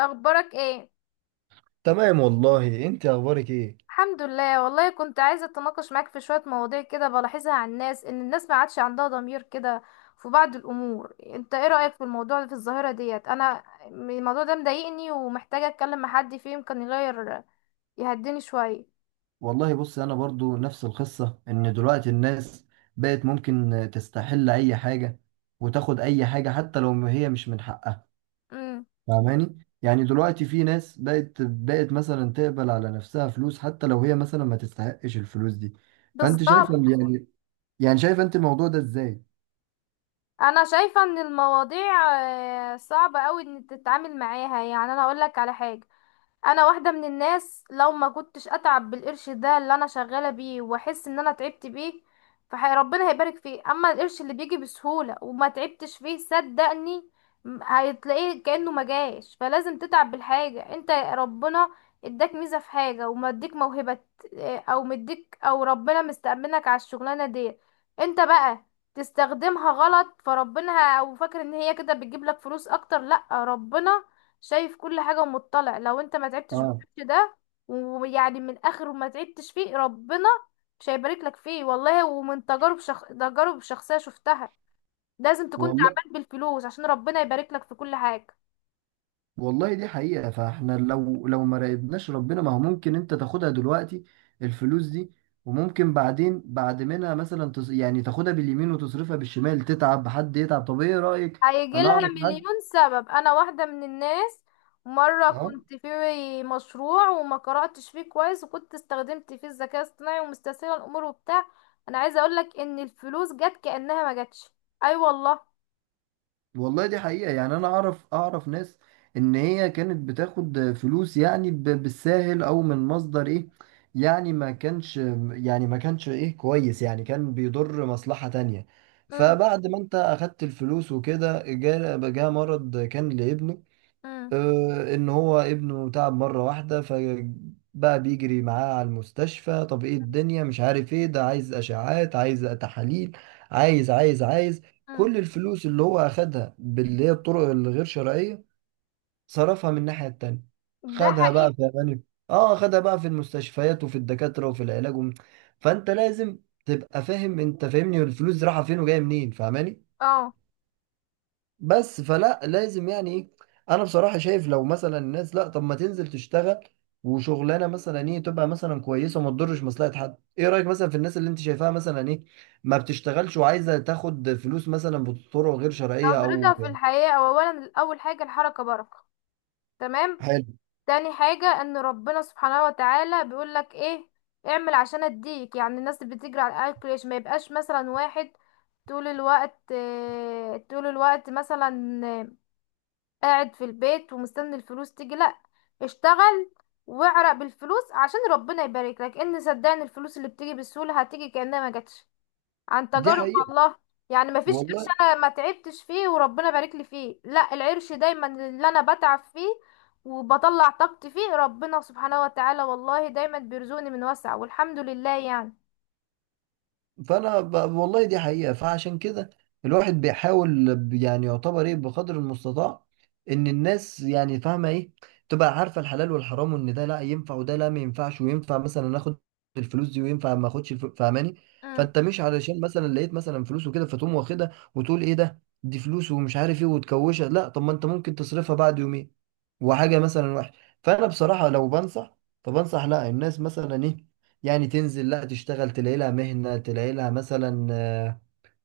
اخبارك ايه؟ تمام والله. انت اخبارك ايه؟ الحمد لله، والله كنت عايزه اتناقش معاك في شويه مواضيع كده بلاحظها عن الناس، ان الناس ما عادش عندها ضمير كده في بعض الامور. انت ايه رايك في الموضوع، في الظاهره ديت؟ انا الموضوع ده مضايقني ومحتاجه اتكلم مع حد فيه يمكن يغير يهديني شويه. والله بص، انا برضو نفس القصة، ان دلوقتي الناس بقت ممكن تستحل اي حاجة، وتاخد اي حاجة حتى لو ما هي مش من حقها. امم. فاهماني، يعني دلوقتي في ناس بقت مثلا تقبل على نفسها فلوس، حتى لو هي مثلا ما تستحقش الفلوس دي. فانت شايفة بالظبط. يعني شايفة انت الموضوع ده ازاي؟ انا شايفه ان المواضيع آه، صعبه قوي ان تتعامل معاها. يعني انا اقول لك على حاجه، انا واحده من الناس، لو ما كنتش اتعب بالقرش ده اللي انا شغاله بيه واحس ان انا تعبت بيه فربنا هيبارك فيه. اما القرش اللي بيجي بسهوله وما تعبتش فيه، صدقني هتلاقيه كانه ما جاش. فلازم تتعب بالحاجه. انت ربنا اداك ميزه في حاجه ومديك موهبه. اه، او مديك، او ربنا مستأمنك على الشغلانه دي. انت بقى تستخدمها غلط، فربنا او فاكر ان هي كده بتجيب لك فلوس اكتر؟ لا، ربنا شايف كل حاجة ومطلع. لو انت ما تعبتش اه، بالوقت ده، ويعني من اخر ما تعبتش فيه، ربنا مش هيبارك لك فيه، والله. ومن تجارب تجارب شخصية شفتها، لازم تكون والله. تعبان بالفلوس عشان ربنا يبارك لك في كل حاجة. والله دي حقيقة، فاحنا لو ما راقبناش ربنا، ما هو ممكن انت تاخدها دلوقتي الفلوس دي، وممكن بعدين بعد منها مثلا يعني تاخدها باليمين وتصرفها بالشمال، تتعب حد يتعب. طب ايه رأيك؟ هيجي انا لها اعرف حد. مليون سبب. انا واحدة من الناس، مرة اه، كنت في مشروع وما قرأتش فيه كويس، وكنت استخدمت فيه الذكاء الاصطناعي ومستسهلة الامور وبتاع، انا عايزة اقولك ان الفلوس جت كأنها ما جاتش. اي أيوة والله. والله دي حقيقة. يعني أنا أعرف ناس إن هي كانت بتاخد فلوس، يعني بالساهل، أو من مصدر إيه. يعني ما كانش يعني ما كانش إيه كويس، يعني كان بيضر مصلحة تانية. امم. فبعد ما أنت أخدت الفلوس وكده، جاء مرض كان لابنه. ان هو ابنه تعب مرة واحدة، فبقى بيجري معاه على المستشفى. طب ايه؟ الدنيا مش عارف ايه. ده عايز اشعاعات، عايز تحاليل، عايز، عايز، عايز. امم. كل الفلوس اللي هو اخدها باللي هي الطرق الغير شرعية، صرفها من الناحية التانية. ده خدها بقى حقيقي. في أمان- اه خدها بقى في المستشفيات، وفي الدكاترة، وفي العلاج، فانت لازم تبقى فاهم. انت فاهمني الفلوس دي رايحة فين وجاية منين؟ فاهماني. اه. بس فلا لازم، يعني ايه. انا بصراحة شايف، لو مثلا الناس، لا، طب ما تنزل تشتغل، وشغلانة مثلا ايه، تبقى مثلا كويسة، وما تضرش مصلحة حد. ايه رأيك مثلا في الناس اللي انت شايفاها مثلا ايه، ما بتشتغلش، وعايزة تاخد فلوس مثلا بطرق غير شرعية، نظرتها او... في الحياة، أو اولا اول حاجة الحركة بركة. تمام. حلو. تاني حاجة، ان ربنا سبحانه وتعالى بيقولك ايه، اعمل عشان اديك. يعني الناس اللي بتجري على الاكل، ليش ما يبقاش مثلا واحد طول الوقت آه، طول الوقت مثلا آه، قاعد في البيت ومستني الفلوس تيجي؟ لا، اشتغل واعرق بالفلوس عشان ربنا يبارك لك. ان صدقني، الفلوس اللي بتيجي بسهولة هتيجي كأنها ما جاتش، عن دي تجارب حقيقة الله. يعني مفيش قرش والله. انا ما تعبتش فيه وربنا بارك لي فيه، لا، العرش دايما اللي انا بتعب فيه وبطلع طاقتي فيه، ربنا سبحانه وتعالى والله دايما بيرزقني من وسع، والحمد لله يعني. فانا والله دي حقيقة. فعشان كده، الواحد بيحاول يعني يعتبر، ايه، بقدر المستطاع، ان الناس، يعني، فاهمة ايه، تبقى عارفة الحلال والحرام، وان ده لا ينفع، وده لا ما ينفعش، وينفع مثلا اخد الفلوس دي، وينفع ما اخدش الفلوس. فاهماني. امم. فانت مش علشان مثلا لقيت مثلا فلوس وكده فتقوم واخدها، وتقول ايه ده، دي فلوس ومش عارف ايه، وتكوشها. لا، طب ما انت ممكن تصرفها بعد يومين، وحاجة مثلا وحش. فانا بصراحة لو بنصح، فبنصح لا، الناس مثلا ايه، يعني تنزل، لا، تشتغل، تلاقي لها مهنة، تلاقي لها مثلا آه،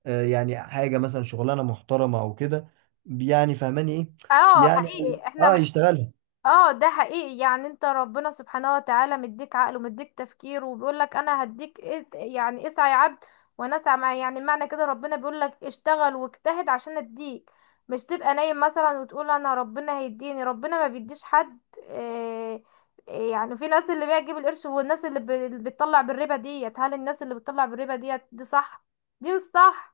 آه، يعني حاجة مثلا شغلانة محترمة أو كده، يعني فهماني إيه. اه يعني حقيقي احنا. يشتغلها. اه ده حقيقي، يعني انت ربنا سبحانه وتعالى مديك عقل ومديك تفكير، وبيقول لك انا هديك يعني اسعى يا عبد وانا اسعى معايا. يعني معنى كده ربنا بيقول لك اشتغل واجتهد عشان اديك، مش تبقى نايم مثلا وتقول انا ربنا هيديني. ربنا ما بيديش حد. اه. اه، يعني في ناس اللي بيجيب القرش، والناس اللي اللي بتطلع بالربا ديت، هل الناس اللي بتطلع بالربا ديت دي صح دي مش صح؟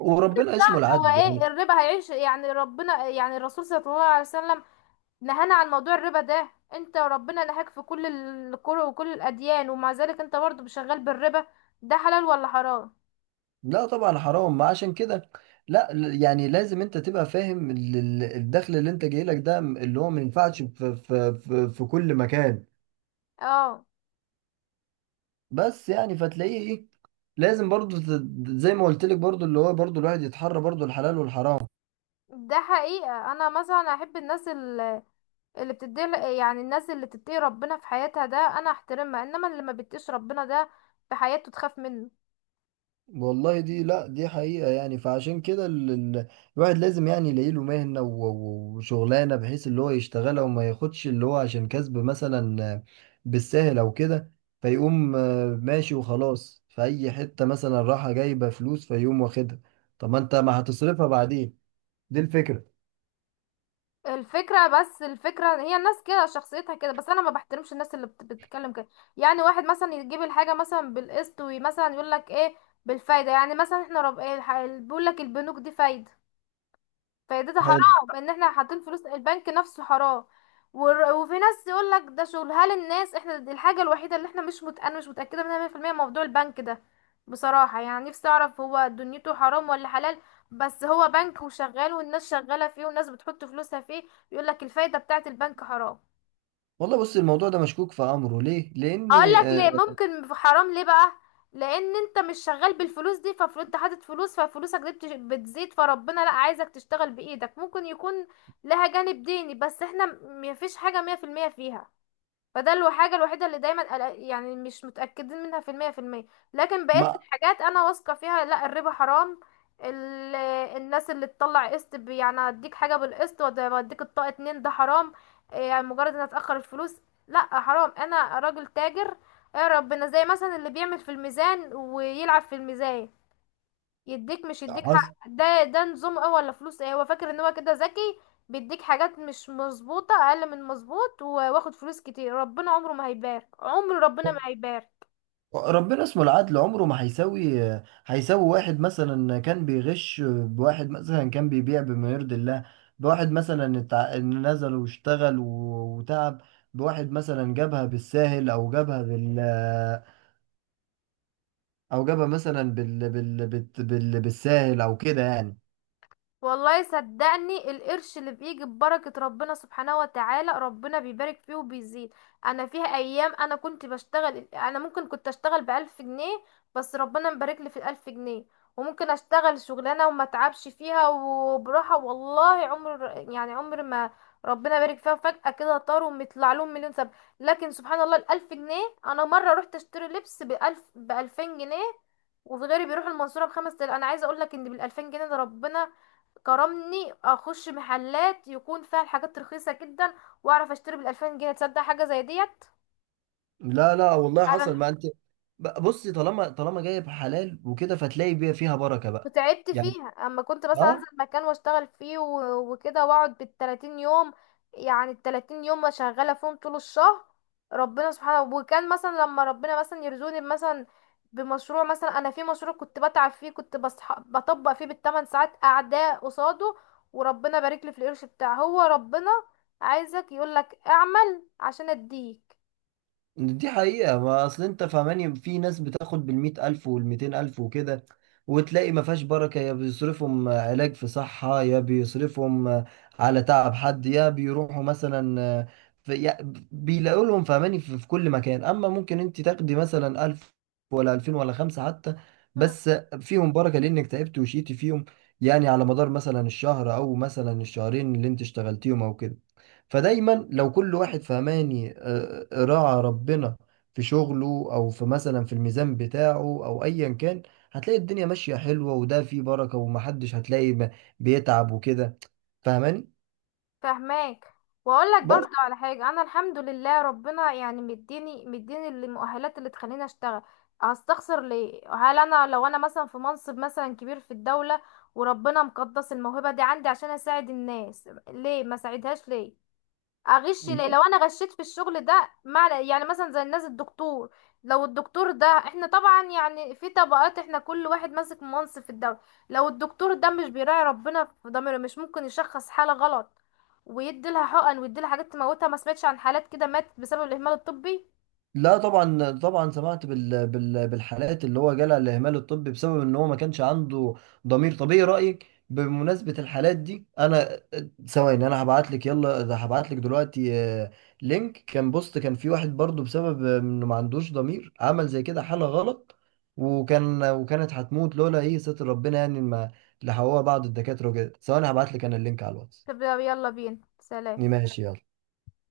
وربنا اسمه هو العدل، ايه يعني. الربا؟ هيعيش يعني ربنا، يعني الرسول صلى الله عليه وسلم نهانا عن موضوع الربا ده، انت وربنا نهاك في كل الكره وكل الاديان، ومع ذلك انت برضه شغال بالربا، ده حلال ولا حرام؟ لا، طبعا حرام، ما عشان كده. لا، يعني لازم انت تبقى فاهم الدخل اللي انت جاي لك ده، اللي هو ما ينفعش في كل مكان. اه. بس يعني فتلاقيه، ايه، لازم برضو زي ما قلت لك، برضو اللي هو برضو الواحد يتحرى برضو الحلال والحرام. ده حقيقة، انا مثلا احب الناس اللي بتدي، يعني الناس اللي تتقي ربنا في حياتها ده انا احترمها، انما اللي ما بتقيش ربنا ده في حياته تخاف منه. والله دي، لا، دي حقيقة. يعني فعشان كده الواحد لازم، يعني، يلاقي له مهنة، وشغلانة بحيث اللي هو يشتغلها، وما ياخدش اللي هو عشان كسب مثلا بالسهل أو كده. فيقوم ماشي، وخلاص، في أي حتة مثلا راحة جايبة فلوس، فيقوم واخدها. طب ما أنت ما هتصرفها بعدين؟ دي الفكرة. الفكرة، بس الفكرة هي الناس كده شخصيتها كده، بس انا ما بحترمش الناس اللي بتتكلم كده. يعني واحد مثلا يجيب الحاجة مثلا بالقسط ومثلا يقول لك ايه بالفايدة، يعني مثلا احنا رب ايه، بيقول لك البنوك دي فايدة، فايدتها حلو. حرام، ان احنا حاطين فلوس، البنك نفسه حرام. وفي ناس يقول لك ده شغل. هل الناس احنا دي الحاجه الوحيده اللي احنا مش مت... انا مش متاكده منها 100%، موضوع البنك ده بصراحه يعني نفسي اعرف، هو دنيته حرام ولا حلال؟ بس هو بنك وشغال، والناس شغاله فيه والناس بتحط فلوسها فيه، يقول لك الفايده بتاعه البنك حرام. والله بص، الموضوع ده مشكوك في أمره، ليه؟ لأن هقول لك ليه آه، ممكن في حرام ليه بقى. لان انت مش شغال بالفلوس دي، ففلوس انت حاطط فلوس، ففلوسك دي بتزيد، فربنا لا عايزك تشتغل بايدك. ممكن يكون لها جانب ديني، بس احنا مفيش حاجة مية في المية فيها. فده الحاجة الوحيدة اللي دايما يعني مش متأكدين منها في المية في المية. لكن بقية مع، الحاجات أنا واثقة فيها، لا الربا حرام. ال... الناس اللي تطلع قسط يعني اديك حاجة بالقسط واديك الطاقة اتنين، ده حرام. إيه، يعني مجرد ان اتأخر الفلوس، لا حرام. انا راجل تاجر يا ربنا، زي مثلا اللي بيعمل في الميزان ويلعب في الميزان، يديك مش يديك حق. حصل. ده ده نظام ايه ولا فلوس ايه؟ هو فاكر ان هو كده ذكي، بيديك حاجات مش مظبوطة، اقل من مظبوط واخد فلوس كتير. ربنا عمره ما هيبارك، عمر ربنا ما هيبارك. ربنا اسمه العدل، عمره ما هيساوي واحد مثلا كان بيغش بواحد مثلا كان بيبيع بما يرضي الله، بواحد مثلا نزل واشتغل وتعب، بواحد مثلا جابها بالساهل، او جابها بال، او جابها مثلا بالساهل او كده، يعني. والله صدقني، القرش اللي بيجي ببركة ربنا سبحانه وتعالى، ربنا بيبارك فيه وبيزيد. انا فيها ايام انا كنت بشتغل، انا ممكن كنت اشتغل ب1000 جنيه، بس ربنا مبارك لي في ال1000 جنيه. وممكن اشتغل شغلانة وما اتعبش فيها وبراحة، والله عمر، يعني عمر ما ربنا بارك فيها، فجأة كده طاروا ومطلع لهم مليون سبب. لكن سبحان الله، ال1000 جنيه، انا مرة رحت اشتري لبس بألف ب2000 جنيه، وفي غيري بيروح المنصورة ب5000، انا عايزة اقول لك ان بال2000 جنيه ده ربنا كرمني اخش محلات يكون فيها الحاجات رخيصه جدا، واعرف اشتري بال2000 جنيه. تصدق حاجه زي ديت؟ لا لا، والله حصل. انا ما انت، بصي، طالما جايب حلال وكده، فتلاقي بيها، فيها بركة بقى، وتعبت يعني. فيها، اما كنت مثلا اه، انزل مكان واشتغل فيه وكده واقعد بال30 يوم. يعني ال30 يوم شغالة فيهم طول الشهر، ربنا سبحانه. وكان مثلا لما ربنا مثلا يرزقني مثلا بمشروع، مثلا انا في مشروع كنت بتعب فيه، كنت بطبق فيه ب8 ساعات قاعدة قصاده، وربنا بارك لي في القرش بتاعه. هو ربنا عايزك يقولك اعمل عشان اديك. دي حقيقة. ما أصل أنت فاهماني، في ناس بتاخد بـ100,000 والـ200,000 وكده، وتلاقي ما فيهاش بركة. يا بيصرفهم علاج في صحة، يا بيصرفهم على تعب حد، يا بيروحوا مثلا في، يا بيلاقوا لهم. فاهماني في كل مكان. أما ممكن أنت تاخدي مثلا ألف، ولا ألفين، ولا خمسة حتى، بس فيهم بركة، لأنك تعبت وشيتي فيهم، يعني على مدار مثلا الشهر أو مثلا الشهرين اللي أنت اشتغلتيهم أو كده. فدايما لو كل واحد فهماني راعى ربنا في شغله، او في مثلا في الميزان بتاعه، او ايا كان، هتلاقي الدنيا ماشية حلوة، وده فيه بركة، ومحدش هتلاقي بيتعب وكده. فاهماني. فهماك. واقول لك بس برضو على حاجه، انا الحمد لله ربنا يعني مديني مديني المؤهلات اللي تخليني اشتغل. هستخسر ليه؟ هل انا لو انا مثلا في منصب مثلا كبير في الدوله، وربنا مقدس الموهبه دي عندي عشان اساعد الناس، ليه ما ساعدهاش، ليه اغش ليه؟ لو انا غشيت في الشغل ده، مع يعني مثلا زي الناس الدكتور، لو الدكتور ده، احنا طبعا يعني في طبقات، احنا كل واحد ماسك منصب في الدولة، لو الدكتور ده مش بيراعي ربنا في ضميره، مش ممكن يشخص حالة غلط ويدي لها حقن ويدي لها حاجات تموتها؟ ما سمعتش عن حالات كده ماتت بسبب الاهمال الطبي؟ لا، طبعا سمعت بالحالات اللي هو جالها الاهمال الطبي، بسبب ان هو ما كانش عنده ضمير. طبيعي رايك بمناسبه الحالات دي، انا. ثواني، انا هبعت لك، يلا ده هبعت لك دلوقتي. لينك كان بوست، كان في واحد برضو، بسبب انه ما عندوش ضمير، عمل زي كده حاله غلط، وكانت هتموت لولا ايه ستر ربنا، يعني ما لحقوها بعض الدكاتره وكده. ثواني هبعت لك انا اللينك على الواتس. طب يلا بينا، سلام. ماشي، يلا.